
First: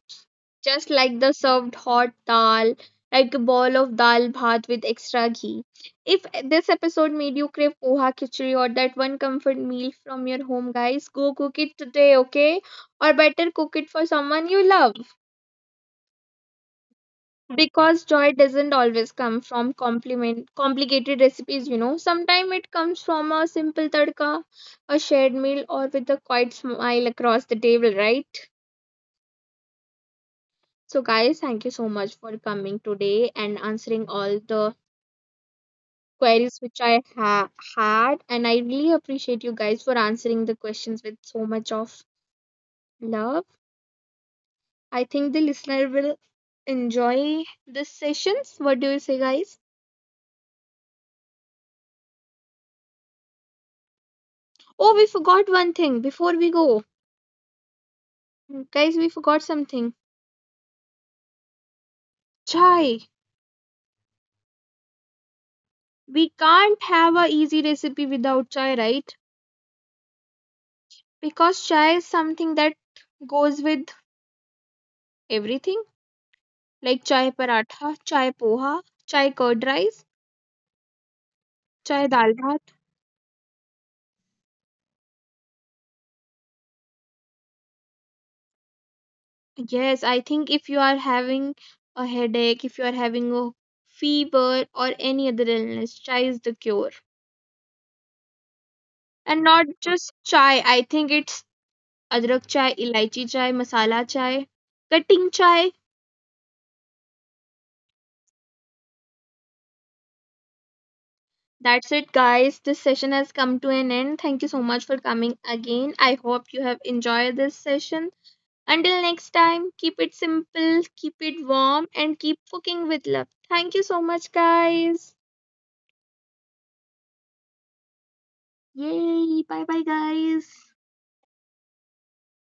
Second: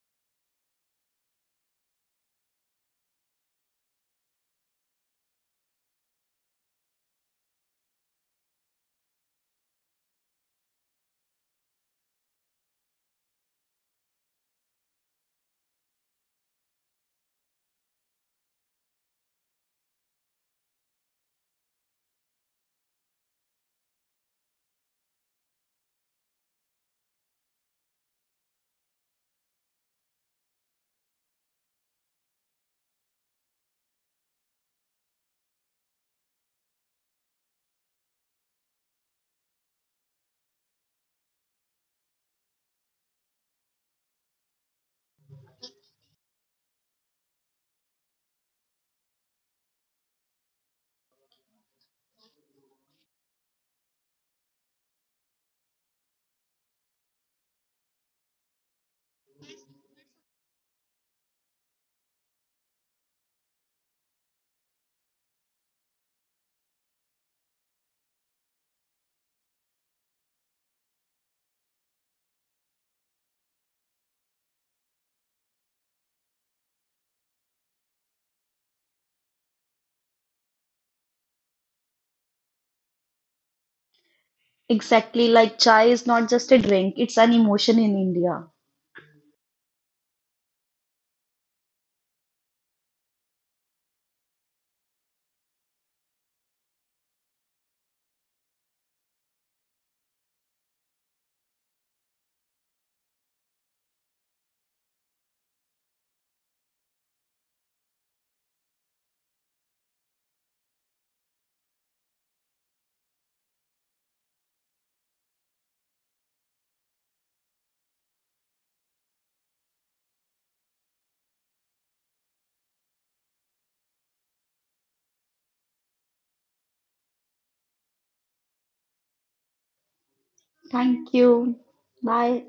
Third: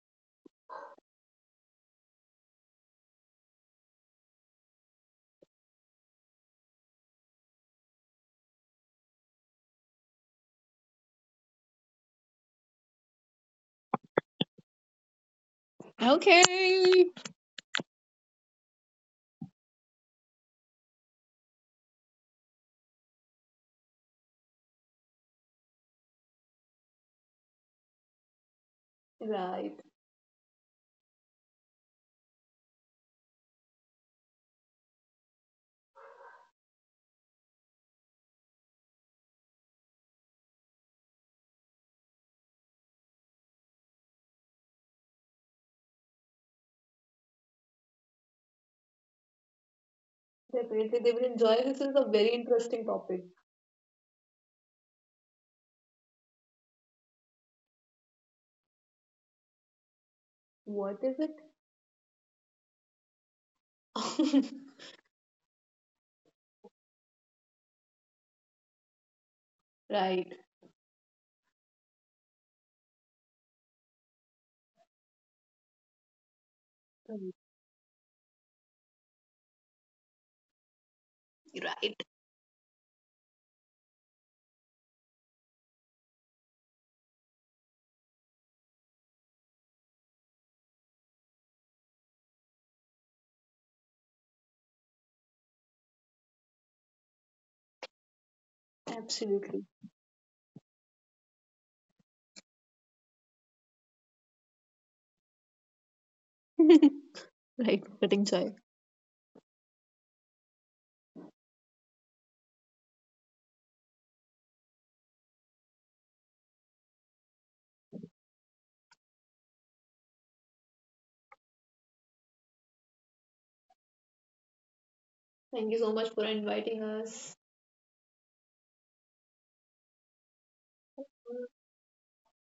just like the served hot dal, like a bowl of dal bhat with extra ghee. If this episode made you crave poha khichdi or that one comfort meal from your home, guys, go cook it today, okay? Or better, cook it for someone you love. Okay. Because joy doesn't always come from compliment, complicated recipes, you know. Sometimes it comes from a simple tadka, a shared meal, or with a quiet smile across the table, right? Right. So, guys, thank you so much for coming today and answering all the queries which had. And I really appreciate you guys for answering the questions with so much of love. I think the listener will enjoy these sessions. What do you say, guys? Definitely, they will enjoy. This is a very interesting topic. Oh, we forgot one thing before we go. Guys, we forgot something. What is Chai. it? We can't have a easy recipe without chai, right? right. Because chai is something that goes with everything, like chai paratha, chai poha, chai curd rice, Right. chai dal bhat. Exactly, like chai is not just a drink, it's an emotion in India. Yes, I think if you are having a headache, if you are having a fever or any other illness, chai is the cure. And not Absolutely. just chai, I think it's adrak chai, elaichi chai, masala chai, cutting chai. right. Getting joy. That's it, guys. This session has come to an end. Thank you so much for coming again. I hope you have enjoyed this session. Until next time, keep it simple, keep it warm, and keep cooking with love. Thank you so much, guys. Thank you so much for inviting us. Yay! Bye bye, guys. Thank you. Bye.